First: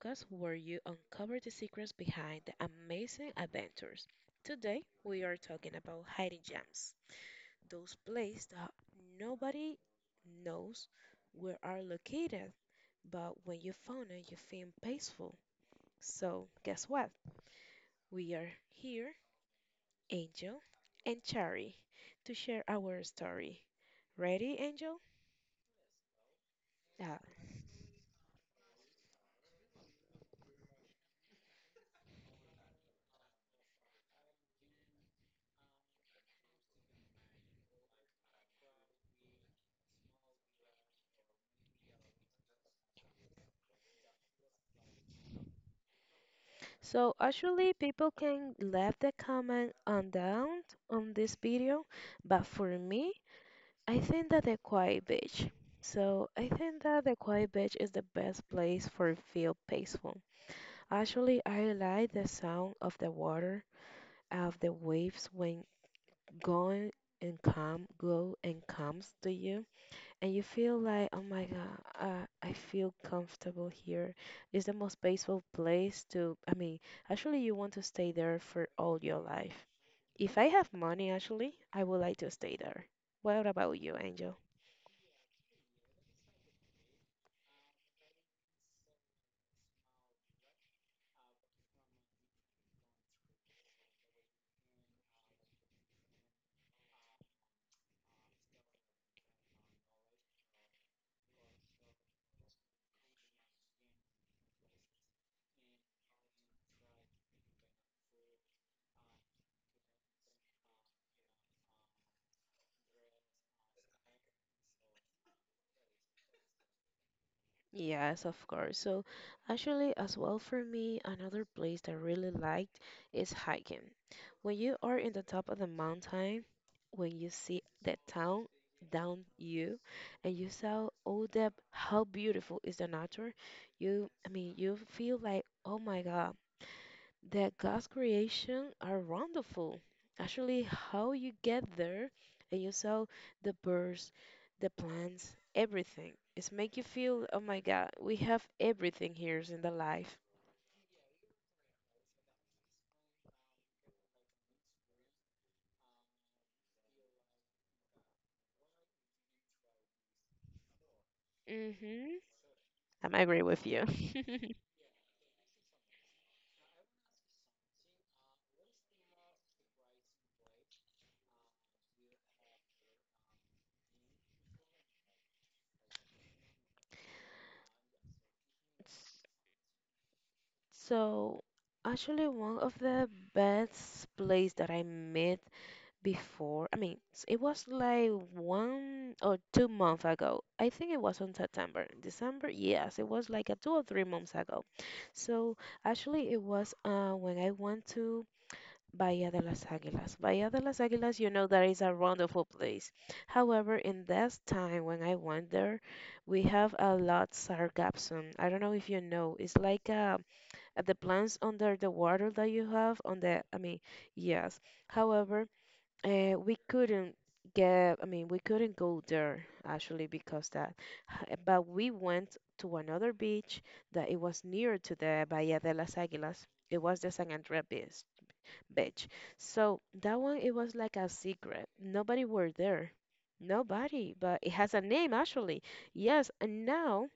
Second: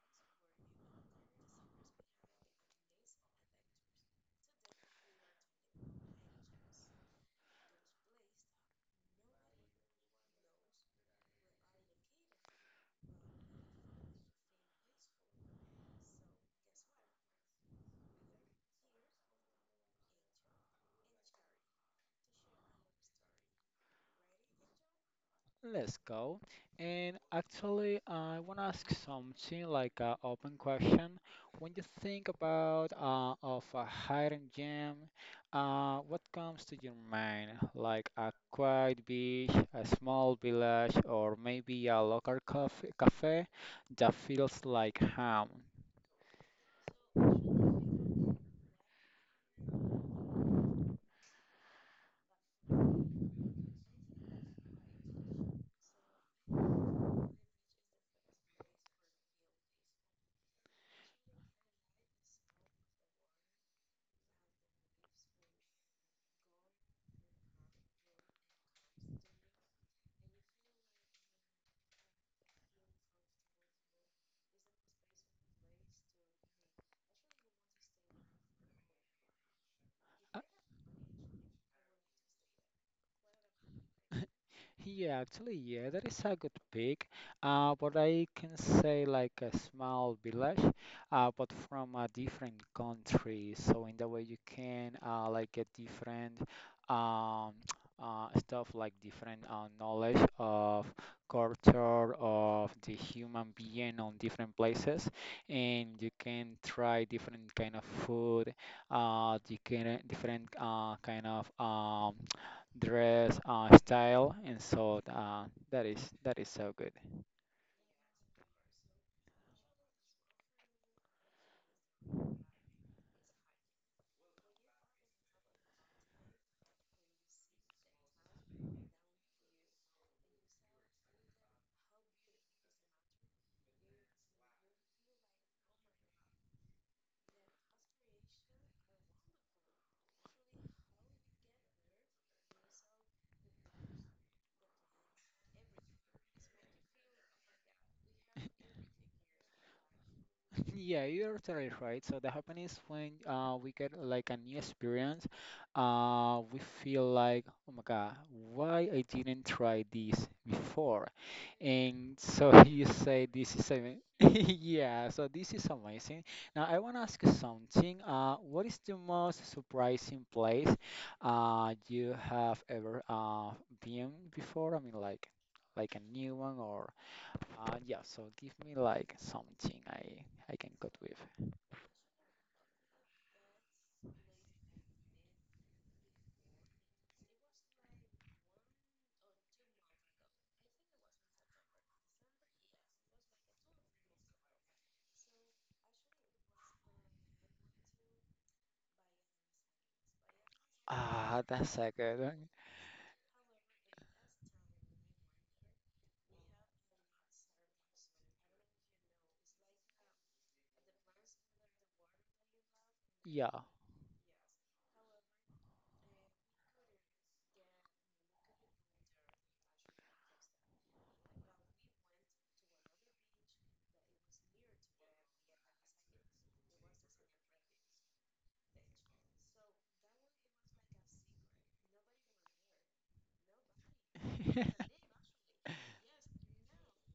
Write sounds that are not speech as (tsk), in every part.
podcast where you uncover the secrets behind the amazing adventures. Today we are talking about hiding gems, those places that nobody knows where are located, but when you found it, you feel peaceful. So guess what? We are here, Angel and Chari, to share our story. Ready, Angel? Let's go. And Yeah. actually, I want to ask something like an open question. When you think about of a hidden gem, what comes to your mind? Like a quiet beach, a small village, or maybe a local cafe that feels like home. So actually people can leave the comment on down on this video, but for me, I think that the quiet beach. So I think that the quiet beach is the best place for feel peaceful. Actually, I like the sound of the water, of the waves when going and come, go and comes to you and you feel like, oh my God, I feel comfortable here. It's the most peaceful place to, I mean, actually, you want to stay there for all your life. If I have money, actually, I would like to stay there. What about you, Angel? Yeah, actually, yeah, that is a good pick. But I can say like a small village, but from a different country. So in that way, you can like get different um, (tsk) stuff, like different knowledge of culture of the human being on different places, and you can try different kind of food, you can different kind of dress style, and that is so good. Yes, of course. So, actually, as well for me, another place that I really liked is hiking. When you are in the top of the mountain, when you see the town down you, and you saw all that, how beautiful is the nature, you, I mean, you feel like, oh my God that God's creation are wonderful. Actually, how you get there and you saw the birds, the plants, everything. It's make you feel, oh my God, we have everything here in the life. (laughs) Yeah, you're totally right. So that happens when we get like a new experience. We feel like, oh my God, why I didn't try this before? And so (laughs) you Mm-hmm. I say agree this with is you. (laughs) amazing. (laughs) Yeah, so this is amazing. Now I want to ask you something. What is the most surprising place you have ever been before? I mean, like a new one yeah, so give me like S- something I can cut with. So, actually, one of the best place that I met before. I mean, it was like 1 or 2 months ago. I think it was on September, December. Yes, it was like a 2 or 3 months ago. So actually, it was when I went to Bahía de las Águilas. Bahía de las Águilas, you Ah, know, that that's is a a good wonderful one. place. However, in this time when I went there, we have a lot sargassum. I don't know if you know. It's like the plants under the water that you have on the. Yeah. I mean, yes. However. We couldn't get, I mean, we couldn't go there actually because that, but we went to another beach that it was near to the Bahía de las Águilas. It was the San Andrés beach, beach. So that one, it was like a secret. Nobody were there. Nobody, but it has a name actually. Yes, and now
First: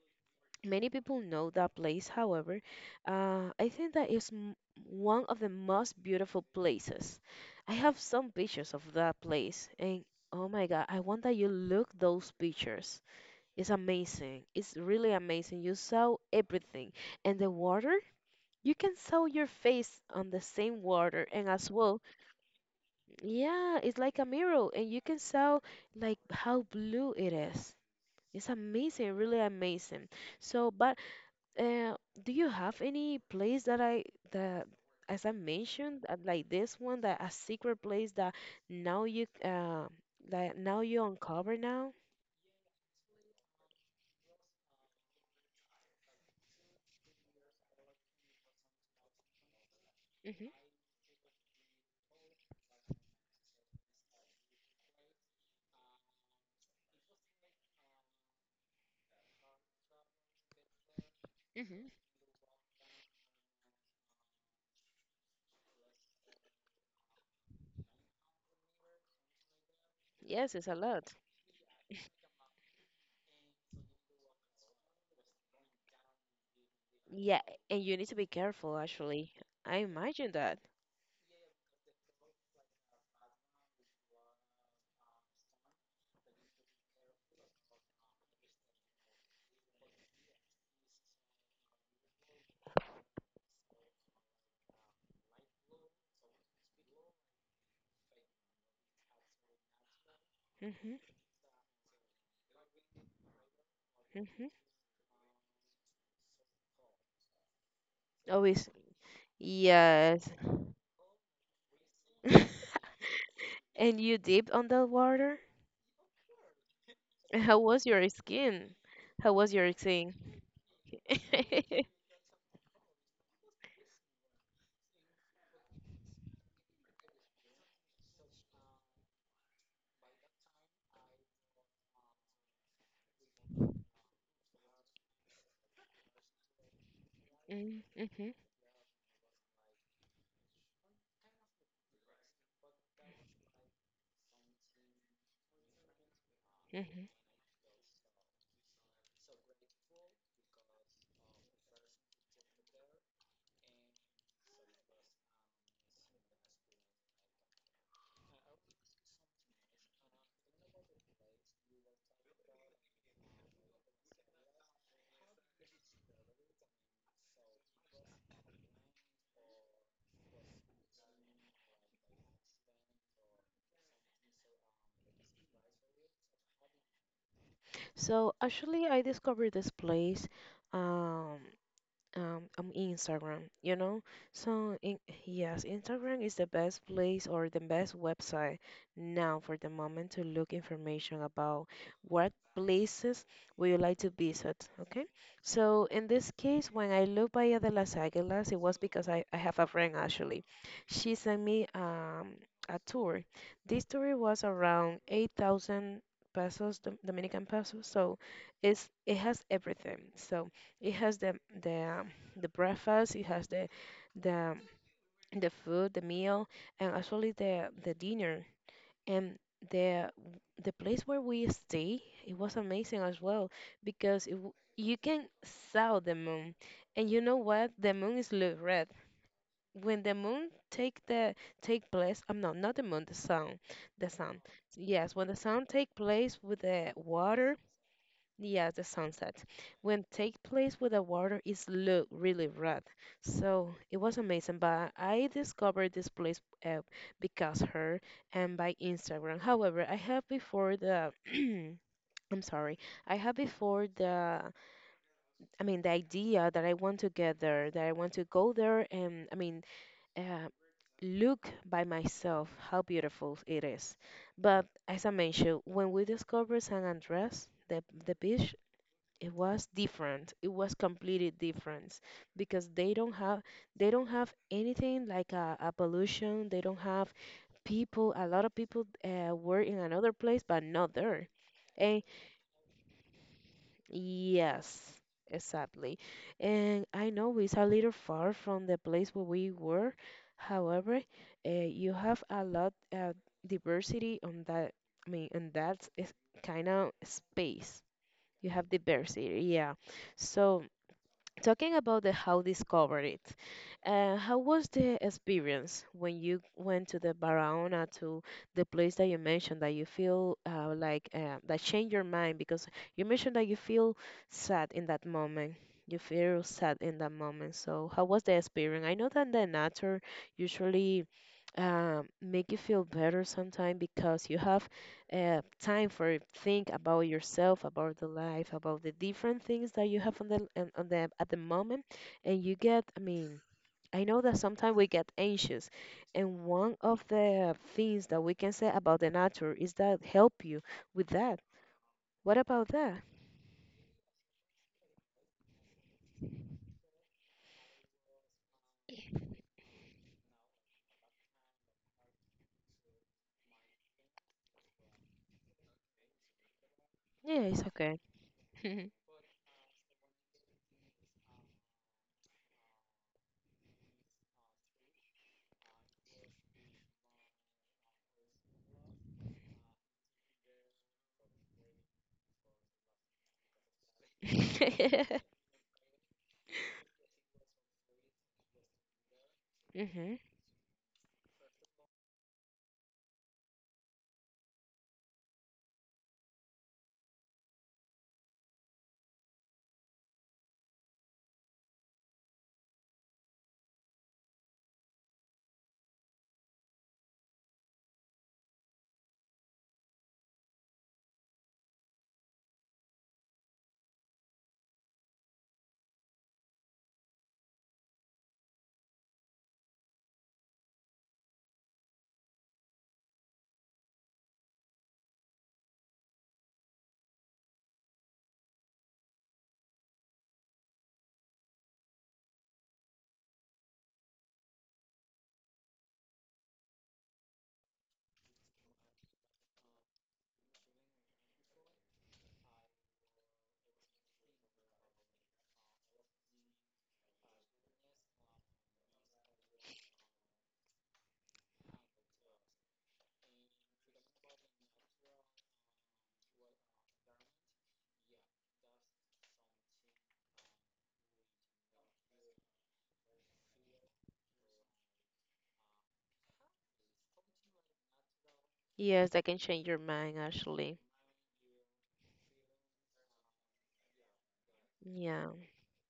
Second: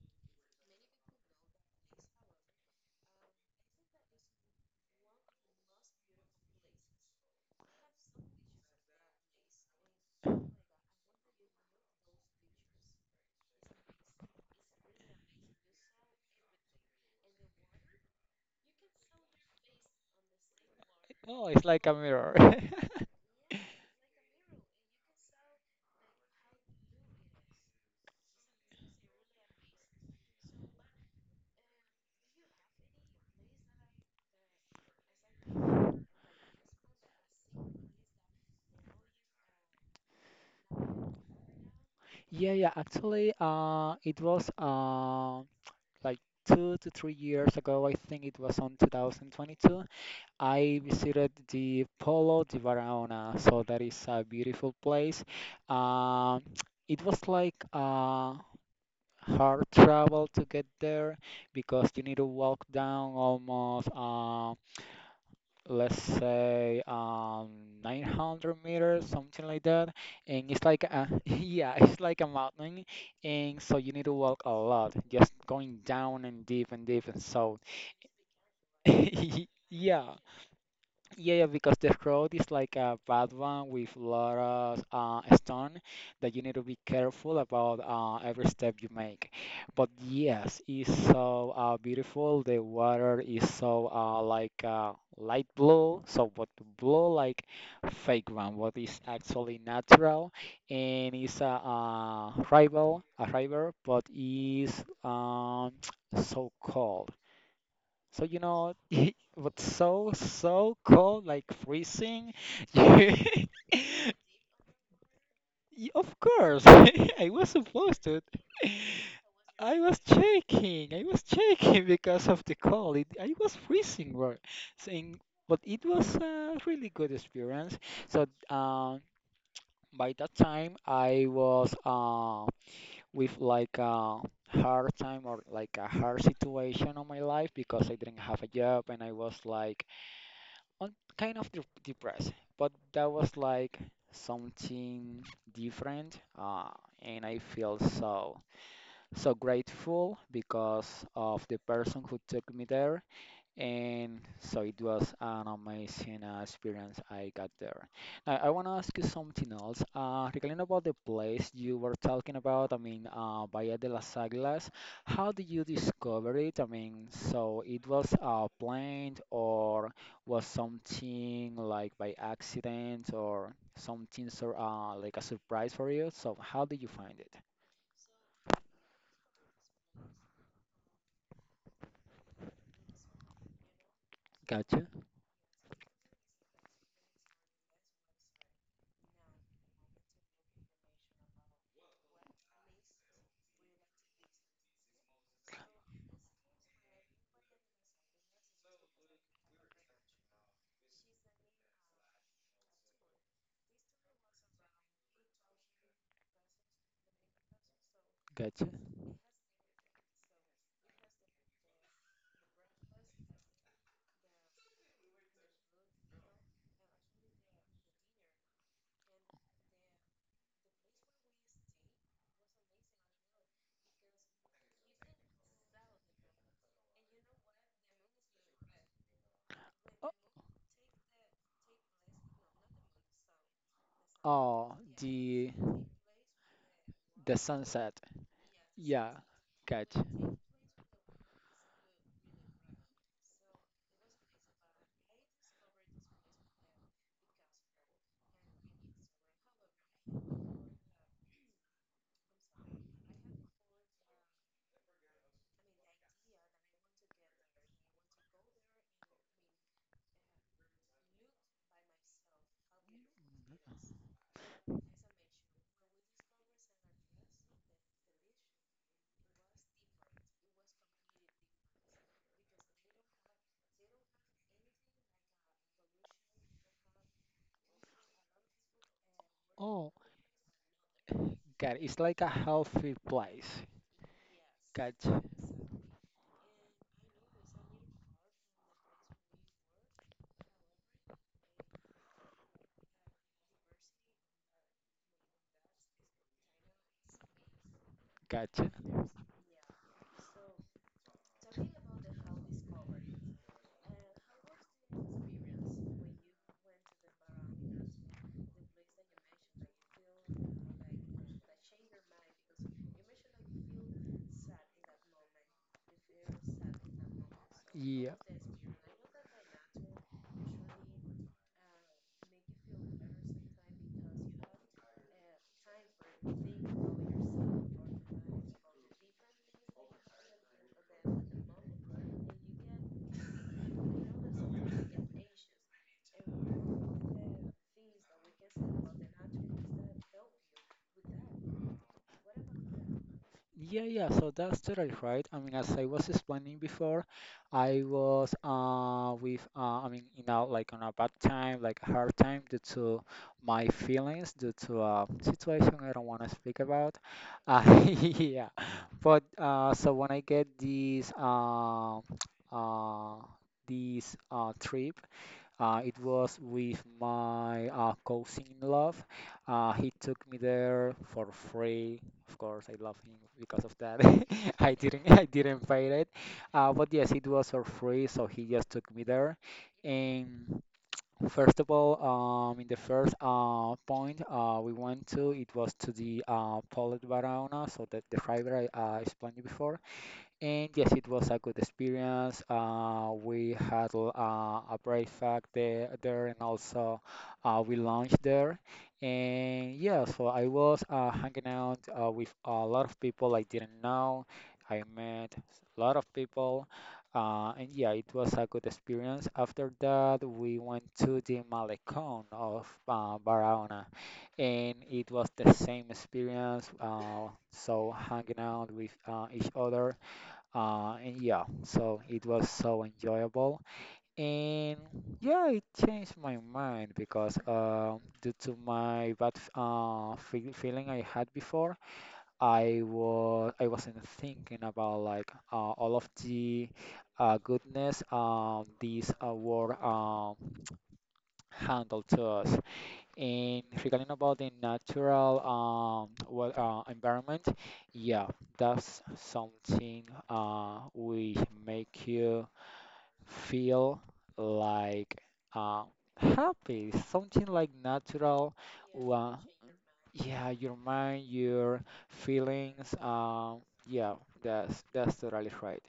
many people know that place, however, I think that is one of the most beautiful places. I have some pictures of that place, and oh my God, I want that you look those pictures. It's amazing. It's really amazing. You saw everything, and the water, you can saw your face on the same water, and Oh, it's as like a well, mirror. (laughs) yeah, it's like a mirror, and you can saw like how blue it is. It's amazing, really amazing. So, but uh, do you have any place that, as I mentioned, like this one that a secret place now you uh that now you uncover now? Yeah, yeah. Actually, it was like 2 to 3 years ago. I think it was on 2022. Hmm. I visited the Polo di Varaona, so that is a beautiful place. Um, (tsk) it was like hard travel to get there Hmm. because you need to walk down almost let's say 900 meters something like that, and Yes, it's it's a like a lot. (laughs) yeah it's like a mountain, and so you need to walk a lot just going down and deep and deep and Yeah, so and you need to be careful actually. (laughs) I yeah imagine that. yeah, yeah, because the road is like a bad one with lot of stone that you need to be careful about every step you make. But yes, it's so beautiful. The water is so like light blue, so but blue like fake one, what is actually natural, Hmm. and it's a a river, but Hmm. is (tsk) so cold. So you Always. know, (laughs) what's so Yes. (laughs) so cold, like freezing. (laughs) And you dipped on that water? (laughs) You, (laughs) of course, (laughs) I And was how was supposed your to. skin? How was your I was skin? shaking. I was (laughs) shaking (laughs) because of the cold. It, I was freezing, bro. Saying, but it was a really good experience. So um, by that time, I was with like a hard time or like a hard situation on my life, because I didn't Mm-hmm. have a job and I was like I'm kind of de depressed, but that was like something different, Mhm. and I feel so grateful because of the person who took me there, and so it was an amazing experience I got there. Now I want to ask you something else. Regarding about the place you were talking about, I mean, Bahía de las Águilas, how did you discover it? I mean, it was something. By or some things are like a surprise for you. So how did you find it? So actually, I discovered this place. Um, on Instagram, you know? So, in, yes, Instagram is the best place or the best website now for the moment to look information about what places would you like to visit, okay? So, in this case, when I look Bahía de las Águilas, it was because I have a friend actually. She sent me a tour. This tour was around 8,000 pesos, Dominican pesos, so it has everything. So it has the the breakfast, it has the the food, the meal, and actually the dinner. And the the place where we stay, it was amazing as well because you can saw the moon. And you know what? The moon is look red. When the moon take the take place, I'm not, not the moon, the sun, the sun. Oh, Yes, when the The sun take place with the the water. sunset. Yeah, the Yeah, sunset. When gotcha. take place with the water is look really red. So it was amazing, but I discovered this place because her and by Instagram. However, I have before the (clears throat) I'm sorry. I have before the, I mean, the idea that I want to get there, that I want to go there and I mean uh, look by myself how beautiful it is. But as I mentioned, when we discovered San Andres, the beach, it was different, it was completely different because they don't have anything like a pollution. They don't have people, a lot of people were in another place but not there. Got it's And like a healthy place. yes, Gotcha. exactly. And I know it's a little far from the place where we were, however, you have a lot of diversity on that, I mean, and that's kind of space. You have Gotcha. diversity, yeah. So talking about the how discovered it. How was the experience when you went to the Barahona, to the place that you mentioned that you feel that changed your mind because you mentioned that you feel sad in that moment. You feel sad in that moment. So how Yeah. was the experience? I know that the nature usually make you feel better sometimes because you have time for think about yourself, about the life, about the different things that you have on the, on the at the moment and you get, I mean, I know that sometimes we get anxious, and one of the things that we can say about the nature is that help you with that. What about that? Yeah, yeah, so that's totally right. I mean, as I was explaining before, I was with I mean, you know, like on a bad time, like a hard time due to my feelings, due to a situation I don't want to speak about. Yeah, it's okay. (laughs) yeah. (laughs) Hmm. But so when I get these uh, (tsk) uh this trip, it was with my cousin in love. He took me there for free. Of course, I love him because of that. (laughs) I didn't pay it. But yes, it was for free, so he just took me there. And first of all, in the first point we went to, it was to the Polet Barahona, so that the river I explained you before. And yes, it was a good experience. We had a breakfast there, there and also we launched there. And yeah, so I was hanging out with a lot of people I didn't know. I met a lot of people. And yeah, it was a good experience. After that, we went to the Malecón of Barahona, and it was the same experience. So hanging out with each other and yeah, so it was so enjoyable. And yeah, it changed my mind because due to my bad feeling I had before, I wasn't thinking about like all of the goodness these were (tsk) handled to us. And regarding about the natural well, environment, yeah, that's something which make you feel like uh, happy, something like natural. Yes, that can Uh, change your mind yeah, actually. your mind, your feelings. Yeah, that's Yeah. totally right.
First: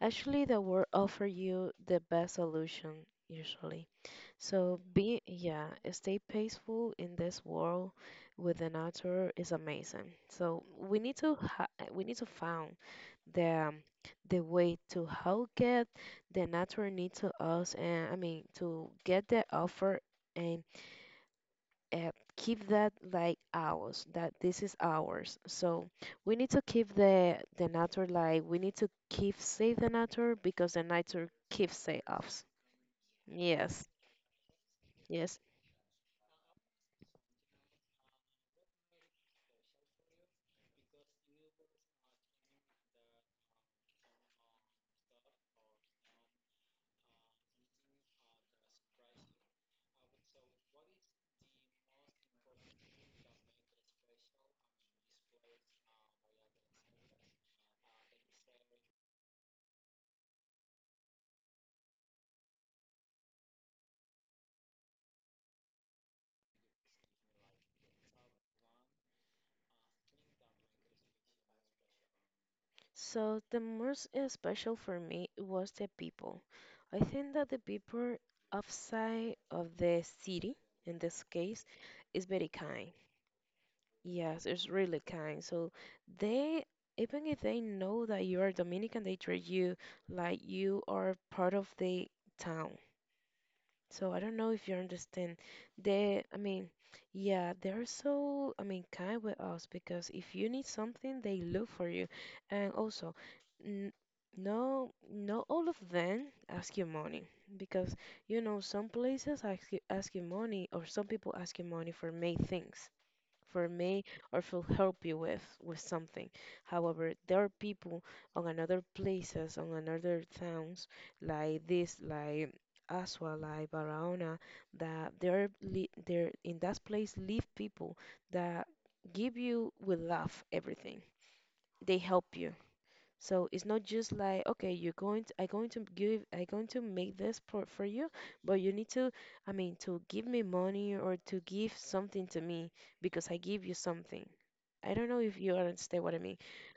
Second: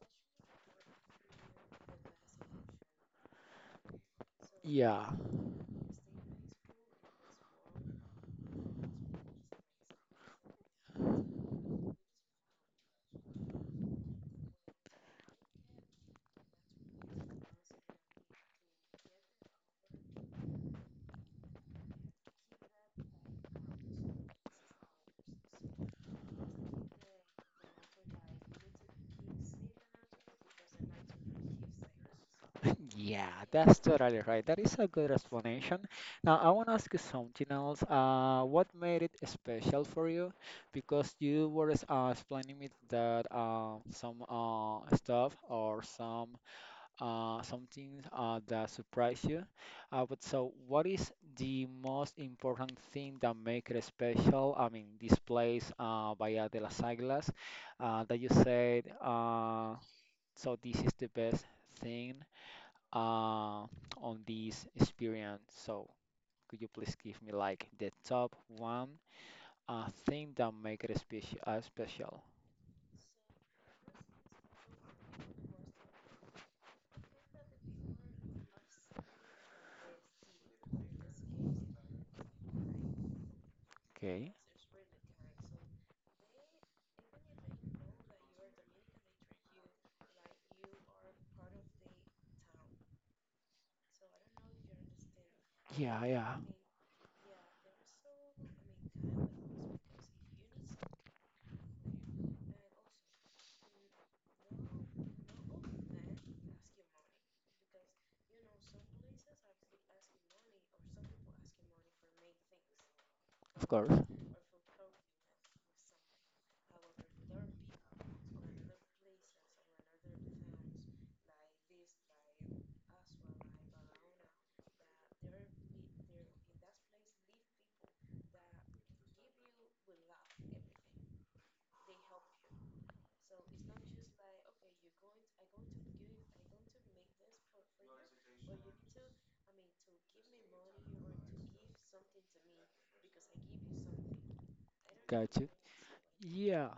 Actually, the world offer you the best solution usually. So Yeah, be, yeah, stay peaceful in this world with the nature is amazing. So we need to find the um, the way to how get the natural need to us and I mean to get the offer and uh, keep that like ours, that this is ours, so we need to keep the natural like we need to keep save the natural because the natural keeps save us. yeah, that's Yes. totally right. That is a good Yes. explanation. Now, I want to ask you something else. What made it special for you? Because you were explaining me that some stuff or some something that surprised you. But so, what is the most important thing that make it special? I mean, this place, Bahía de las Águilas, that you said. So this is the best thing uh, on this experience. So could you please give me like the top one thing that make it special? Special. So the most special for me was the people. I think that the people outside of the city, in this case, is very kind. Okay. Yes, it's really kind. So they, even if they know that you are Dominican, they treat you like you are part of the town. So I don't know if you understand. Yeah, They, I yeah. mean, yeah, they're so, I mean, kind with us because if you need something, they look for you. And also, n no, not all of them ask you money because you know some places ask you money or some people ask you money for many things for Of course. me or will help you with something. However, there are people on another places, on another towns like this, like Asua, like Barahona, that there in that place live people that give you with love everything. They help you. So it's not just like okay, I'm going to give, I'm going to make this for you, but you need to, I mean, to give me money or to give something to me because I give you something. I don't know Got if you. you understand what I mean. Yeah.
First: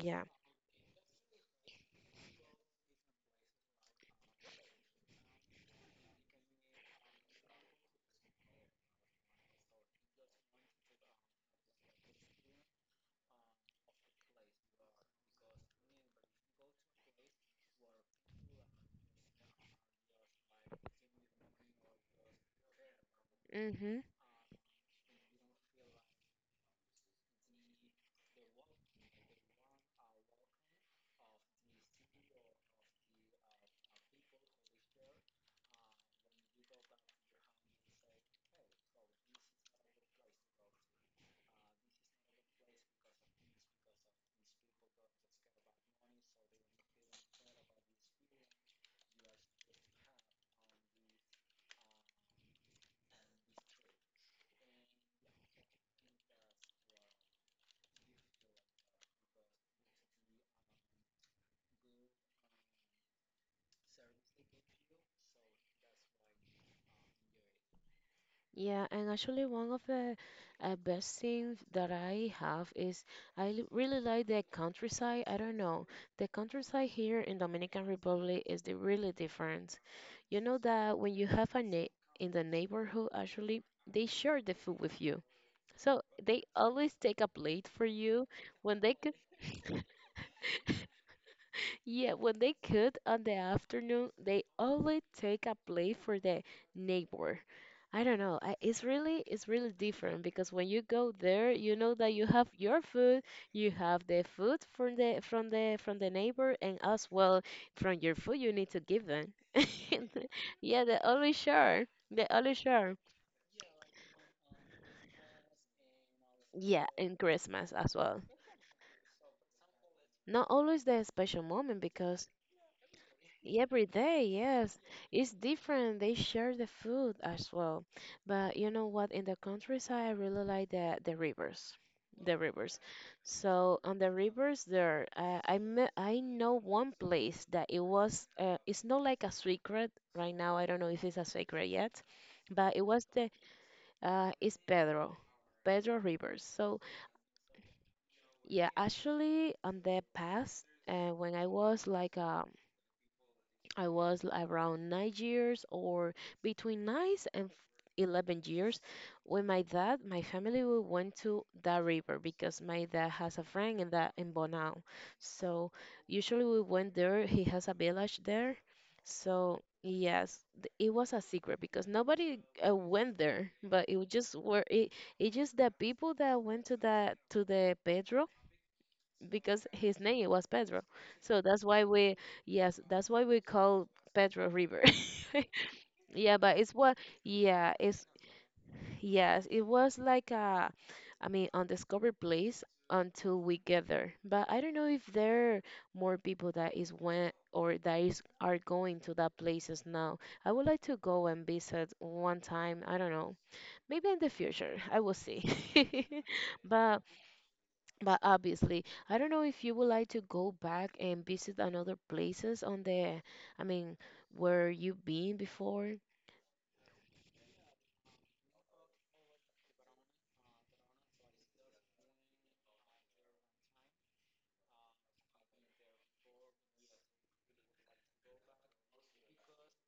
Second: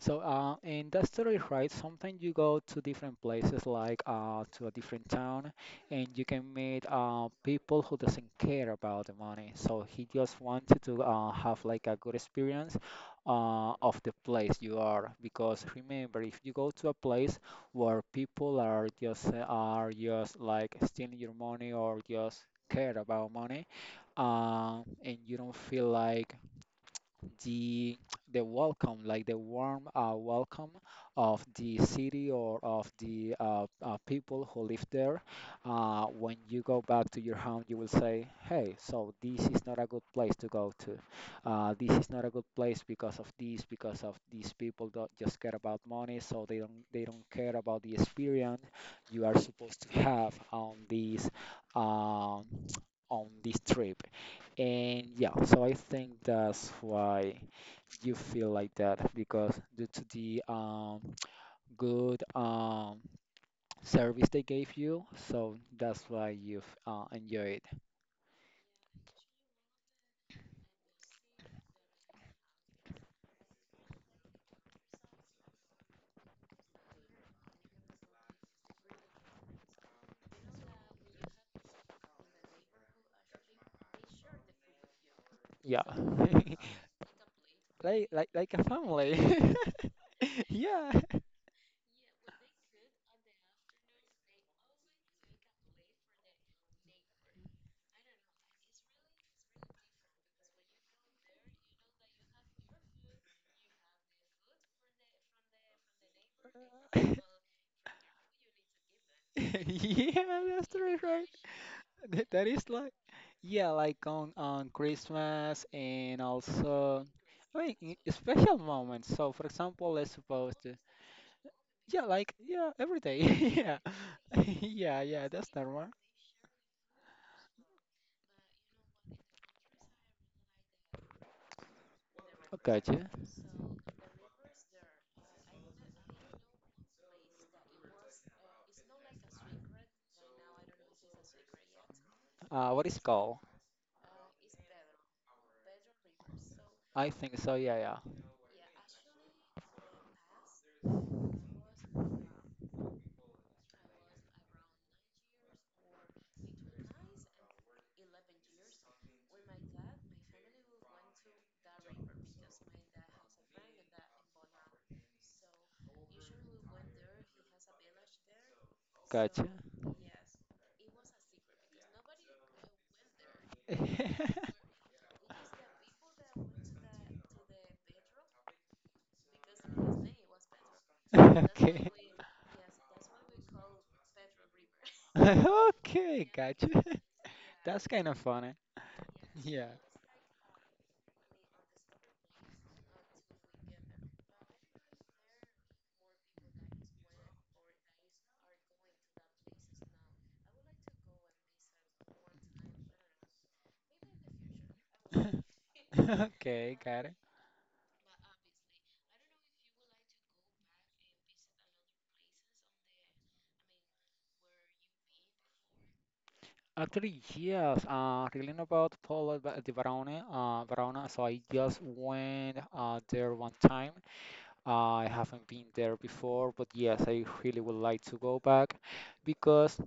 So, in that story, right, sometimes you go to different places, like to a different town, and you can meet people who doesn't care about the money. So he just wanted to have like a good experience of the place you are. Because remember, if you go to a place where people are just like stealing your money or just care about money, Mm-hmm. And you don't feel like the the welcome, like the warm welcome of the city or of the people who live there. When you go back to your home, you will say, "Hey, so this is not a good place to go to. This is not a good place because of this, because of these people that just care about money, so they don't care about the experience you are supposed to have on this." Um, (tsk) on this trip, and yeah so I think that's why you feel like that because due to the (tsk) good service they gave you, so that's why you've enjoyed. Yeah, and actually one of the best things that I have is really like the countryside. I don't know. The countryside here in Dominican Republic is the really different. You know that when you have a na in the neighborhood, actually, they share the food with you. Yeah, So they (laughs) always take a plate for like you like like a when they could. family. (laughs) Yeah, Yeah, when they could on the afternoon, they always take a plate for the neighbor. I don't know. I, it's really different because when you go there, you know that you have your food, you have the food from the from the from the neighbor, and (laughs) as yeah, well from your food you need to give them. (laughs) that's Yeah, they true, right? always share. They That, that always is like share. yeah, like on Christmas and Yeah, also. and I Christmas mean, as well. special moments. So, for example, let's Not suppose, the- always the special moment yeah, because like, yeah, every day. (laughs) Yeah. every day, (laughs) yes, Yeah, yeah, it's that's normal. different. They share the food as well. But you know what? In the countryside, I really like the rivers, the rivers. Gotcha. So on the rivers there, I know one place that it was. It's not like a secret right now. I don't know if it's a secret yet, but it What is was the called? It's Pedro Rivers. So I think so. Yeah, yeah. yeah, actually on the past, when I was like a around 9 years or between nine and f- 11 years when my dad, my family, we went to the river because my dad has a friend in that in Bonao. So usually we went there. He has a village there. Gotcha. So yes, it was a secret because nobody went there, but it was just where (laughs) it just the people that went to the Pedro because his name was Pedro. So Okay. Yes, that's why we call Pedro River. (laughs) (laughs) Okay, Yeah, but gotcha. (laughs) Yeah, That's it's, kind of funny. yes, it Yeah. was like a, I mean, undiscovered place until we get there. But I don't know if there are more people that is went or that is are going to that places now. I would like to go and visit one time. I don't know. Maybe in the future, I will see. (laughs) (laughs) Okay, But got it. Obviously, I don't know if you would like to go back and visit another places on I mean, where you've been before. Actually, yes, reading about Polo di Barone, Verona, so I just went there one time. I haven't been there before, but yes, I really would like to go back, because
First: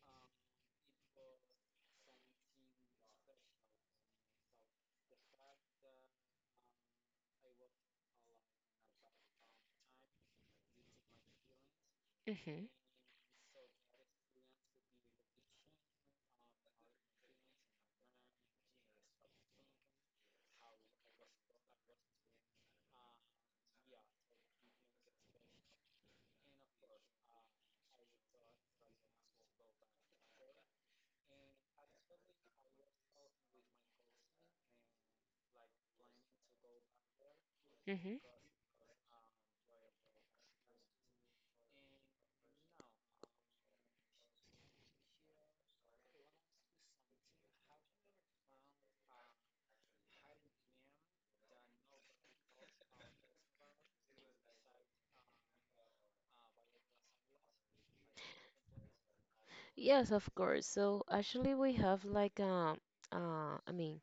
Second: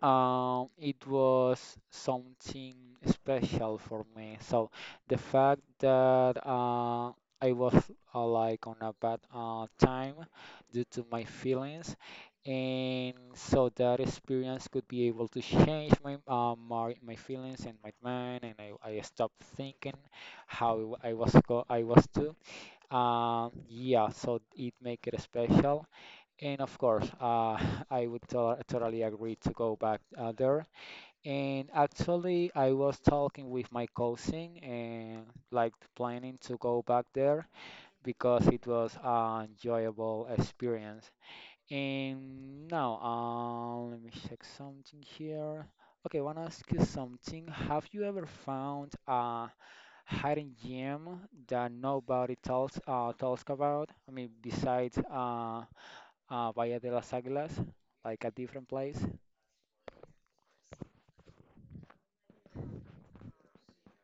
um, it was something special for me. So the fact that I was like on a bad time due to my feelings, Mm-hmm. and so that experience could be able to change my my feelings and my mind, and I stopped thinking how I was too. Yeah, so it make it special. And of course, (laughs) I would totally agree to go back there. And actually, I was talking with my cousin and like planning to go back there Mm-hmm. because it was an enjoyable experience. And now, let me check something here. Okay, I want to ask you something. Have you ever found a hidden gem that nobody talks about? I mean, besides Valle de las Águilas, like a different place. Yes, of course. So actually, we have like I mean,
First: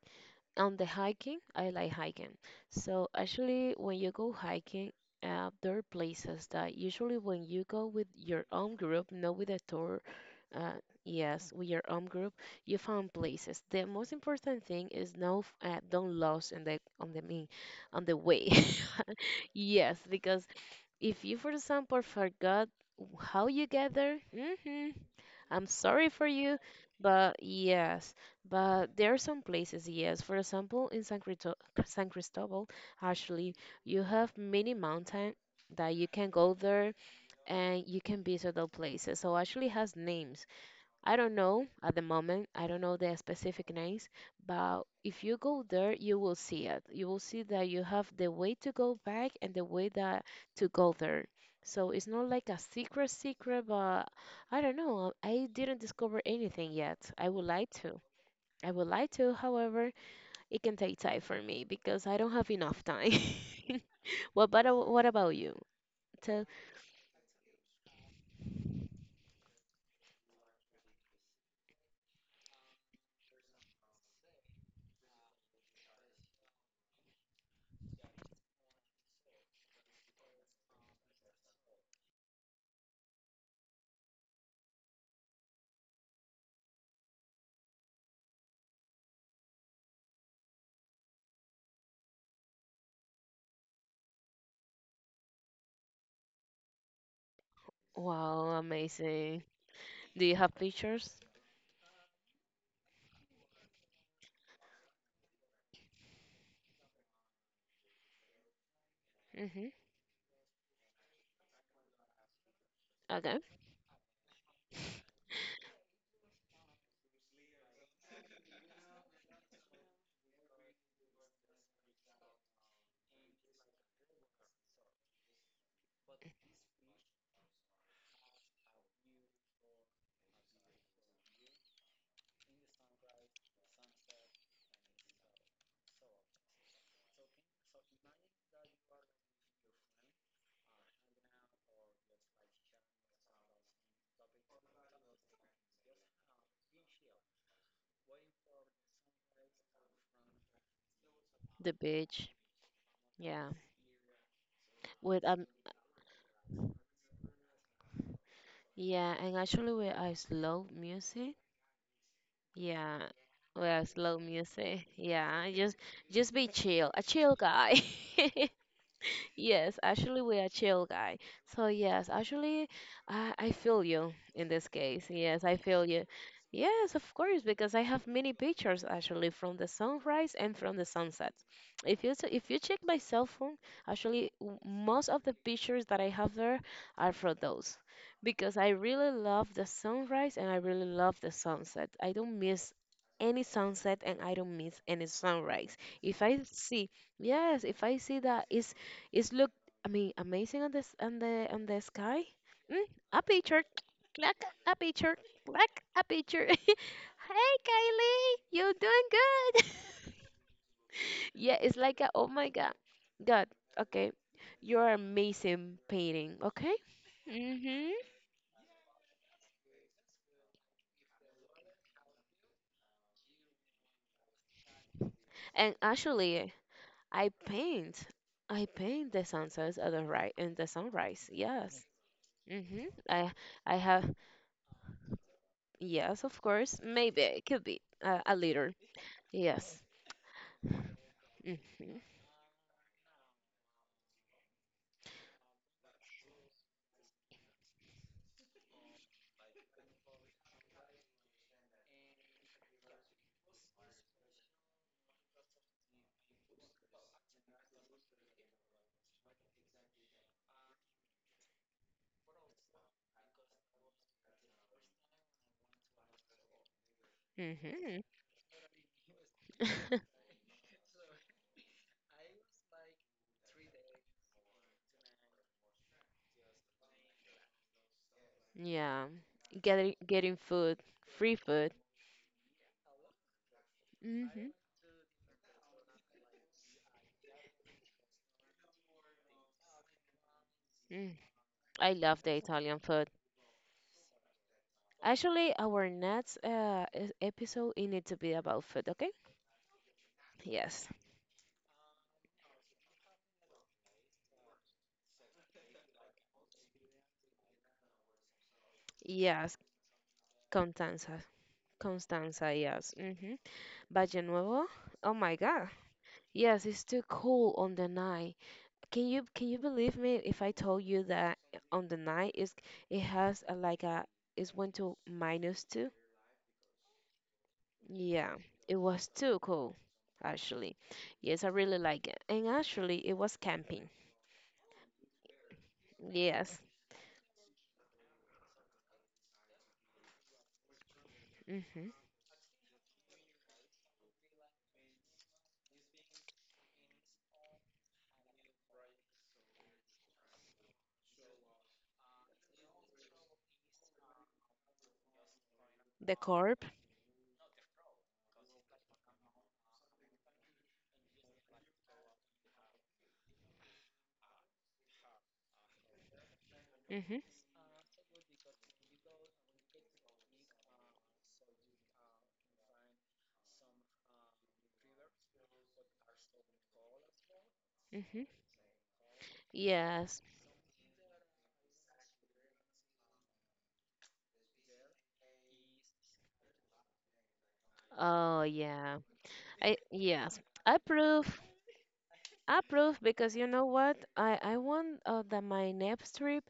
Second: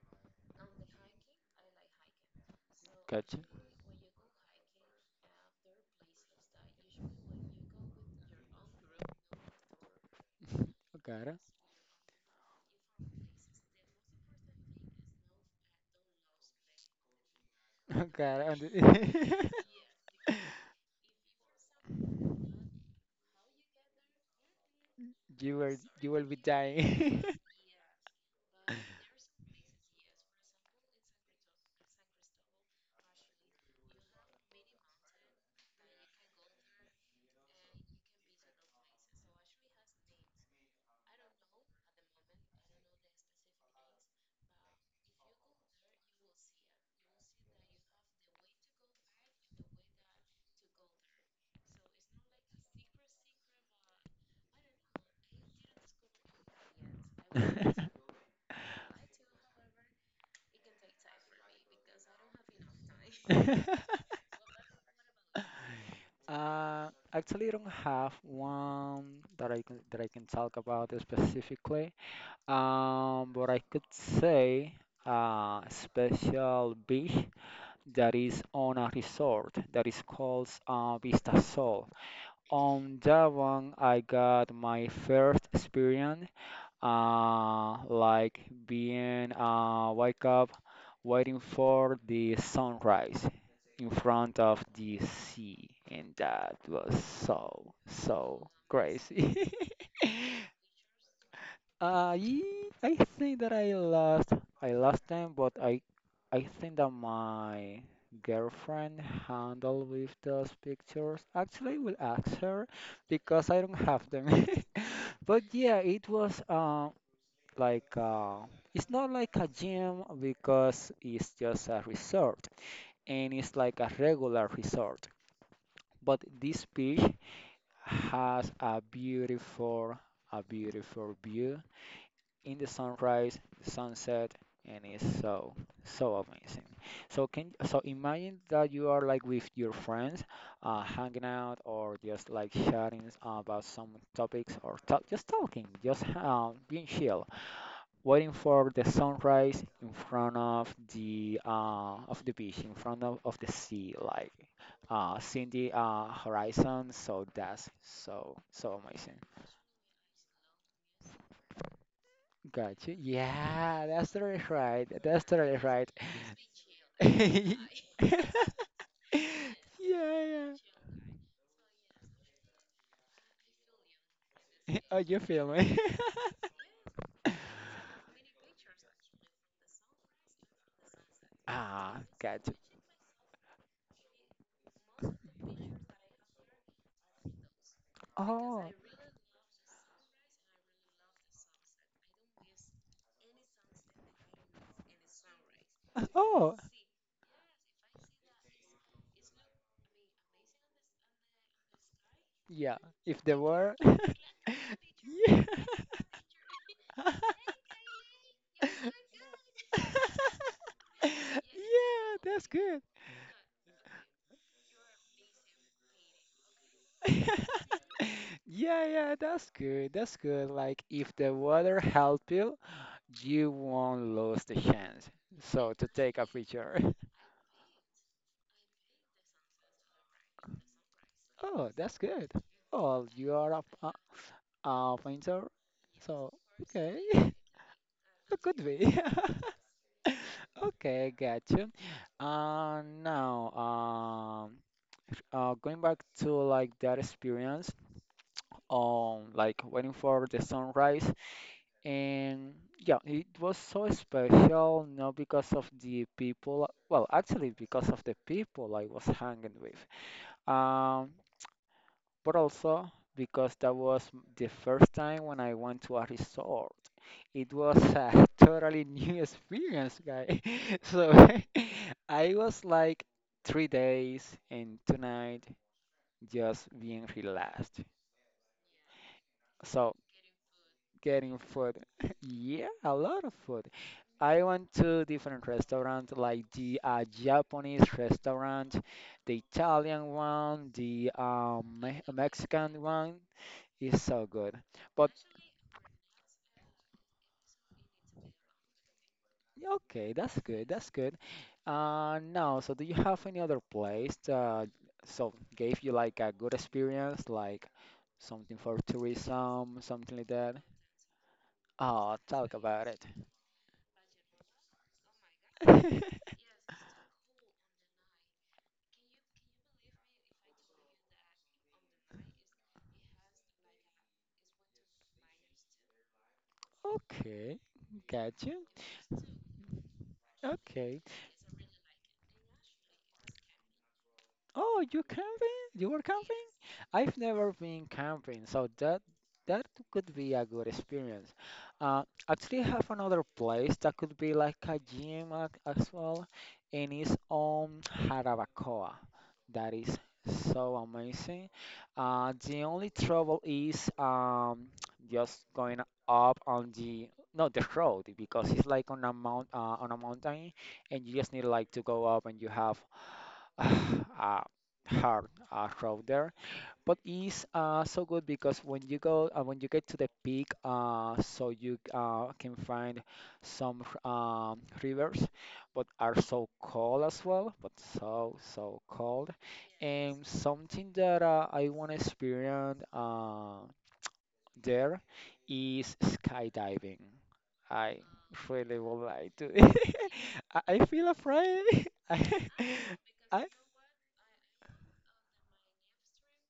on the hiking, I like hiking. So Gotcha. actually, when you go hiking, there are places that usually when you go with your own group, not with a tour, uh, Got yes, with your own group, you find places. The most important thing is don't lose in the on the mean, on it. (laughs) the Got way. it. And (laughs) the- Yes, because if you, for example, forgot how you get there. Hmm. (laughs) I'm sorry you will for be you, dying. but yes, but there are some places, yes. For example, in San Cristobal, actually, you have many mountain that you can go there and you can visit the places. So actually has names. I don't know at the moment, I don't know the specific names, but if you go there, you will see it. You will see that you have the way to go back and the way that to go there. So it's not like a secret secret, but I don't know. I didn't discover anything yet. I would like to. (laughs) I would like to, however, it can take time for me because I don't have enough time. (laughs) What about you? Tell, actually, I don't have one that I can talk about specifically. But I could say a special beach that is on a resort that is called Vista Sol. On that one, I got my first experience like being wake up waiting for the sunrise in front of the sea, and that was so so wow, amazing. crazy. Do you have pictures? (laughs) uh, ye- I think that I lost them, but I think that my girlfriend Mm-hmm. handled with those pictures. Actually, I will ask her Okay. because I don't have them. (laughs) But yeah, it was like it's not like a gym because it's just a resort, and it's like a regular resort. But this beach has a beautiful view in the sunrise, sunset, and it's so, so amazing. So can so imagine that you are like with your friends, hanging out or just like chatting about some topics, or just talking, just being chill, waiting for the sunrise in front of the The uh, of beach. the beach, in front of the Yeah. sea, like With seeing the horizon. So that's so so yeah, amazing. and actually with a slow music. Got you. Yeah. With Yeah, a that's slow totally music. right. (laughs) That's Yeah. totally Just right. just be chill. (laughs) A chill yeah, guy. (laughs) Yes, actually we're a yeah. (laughs) chill guy. So yes, actually I feel you in this Oh, case. you Yes, feel I me? feel you. Yes, of course, because I have many pictures actually from the sunrise and from the sunset. (laughs) ah, got If you. you check my cell phone, actually most of the pictures that I have there are for those because Oh, I really love the sunrise and I really love the sunset. I don't miss any sunset and I don't miss any sunrise. (laughs) If I oh, see, yes, if I see that it's look, I mean, amazing on this on the sky. yeah. Mm, a If there picture, were, clack, a picture, (laughs) yeah. clack, a picture. (laughs) Hey, Kylie, you doing good. (laughs) (laughs) Yeah, (laughs) Yeah, it's like a, oh that's my God, good. God, okay, you're amazing painting, okay. (laughs) Mhm. Yeah, yeah, that's good. That's good. Like if the water help you, you won't lose the chance, so And to take a actually, picture. (laughs) I paint. I paint the sunsets and and the sunrise. Oh, Yes. that's good. Mm-hmm. Oh, I you are I have a painter. yes, So of course. okay, (laughs) Maybe it it could be a could little. be. (laughs) Yes. Okay, got you. Mm-hmm. Now, going back to like that experience, like waiting for the sunrise. And yeah, it was so special, not because of the people. Well, actually, because of the people I was hanging with, um, but also because that was the first time when I went to a resort. It was Mm-hmm. a (laughs) totally new experience, (laughs) guy. (laughs) So (laughs) I was like 3 days and 2 nights just being relaxed. Yeah. Getting So getting food, free getting food. food. (laughs) Yeah, a lot of food. I Mm-hmm. went to different restaurants, like the Japanese restaurant, the Italian one, the Mm. I love the Italian Mexican food. one. Is so good. But Actually, our next episode it needs to be about food, okay? okay, that's good. Yes. That's good. Now, so do you have any other place that so gave you like a good experience, like something for Yes. tourism, something like that? Constanza. Oh, talk Constanza, about yes. it. Hmm. Valle Nuevo? Oh my God. (laughs) Yes, it's too cool on the night. Can you believe me if I told you that on the night is it has a, like a it's went to minus two? Okay, Yeah, got you. it was too cool actually. Okay. Yes, I really like it. And actually, it was camping. Oh, you camping? You were camping? Yes. I've never been camping, so that could be a good experience. Hmm. Uh, Actually, I have another place that could be like a gym as well, and it's on Jarabacoa. That is so amazing. The only trouble is (tsk) just going The up corp. on the no the road, because it's like on a mount on a mountain, and you just need like to go up, and you have (sighs) uh, hard road there. But Hmm. it's so good because when you get to the peak, so you can find some rivers, but are so cold as well, but Hmm. so so cold. Yes. And something that I want to experience there is skydiving. I Oh really yeah. would like to. I yes. (laughs) I I feel approve. afraid. (laughs) Approve because I you know what? I want that my next trip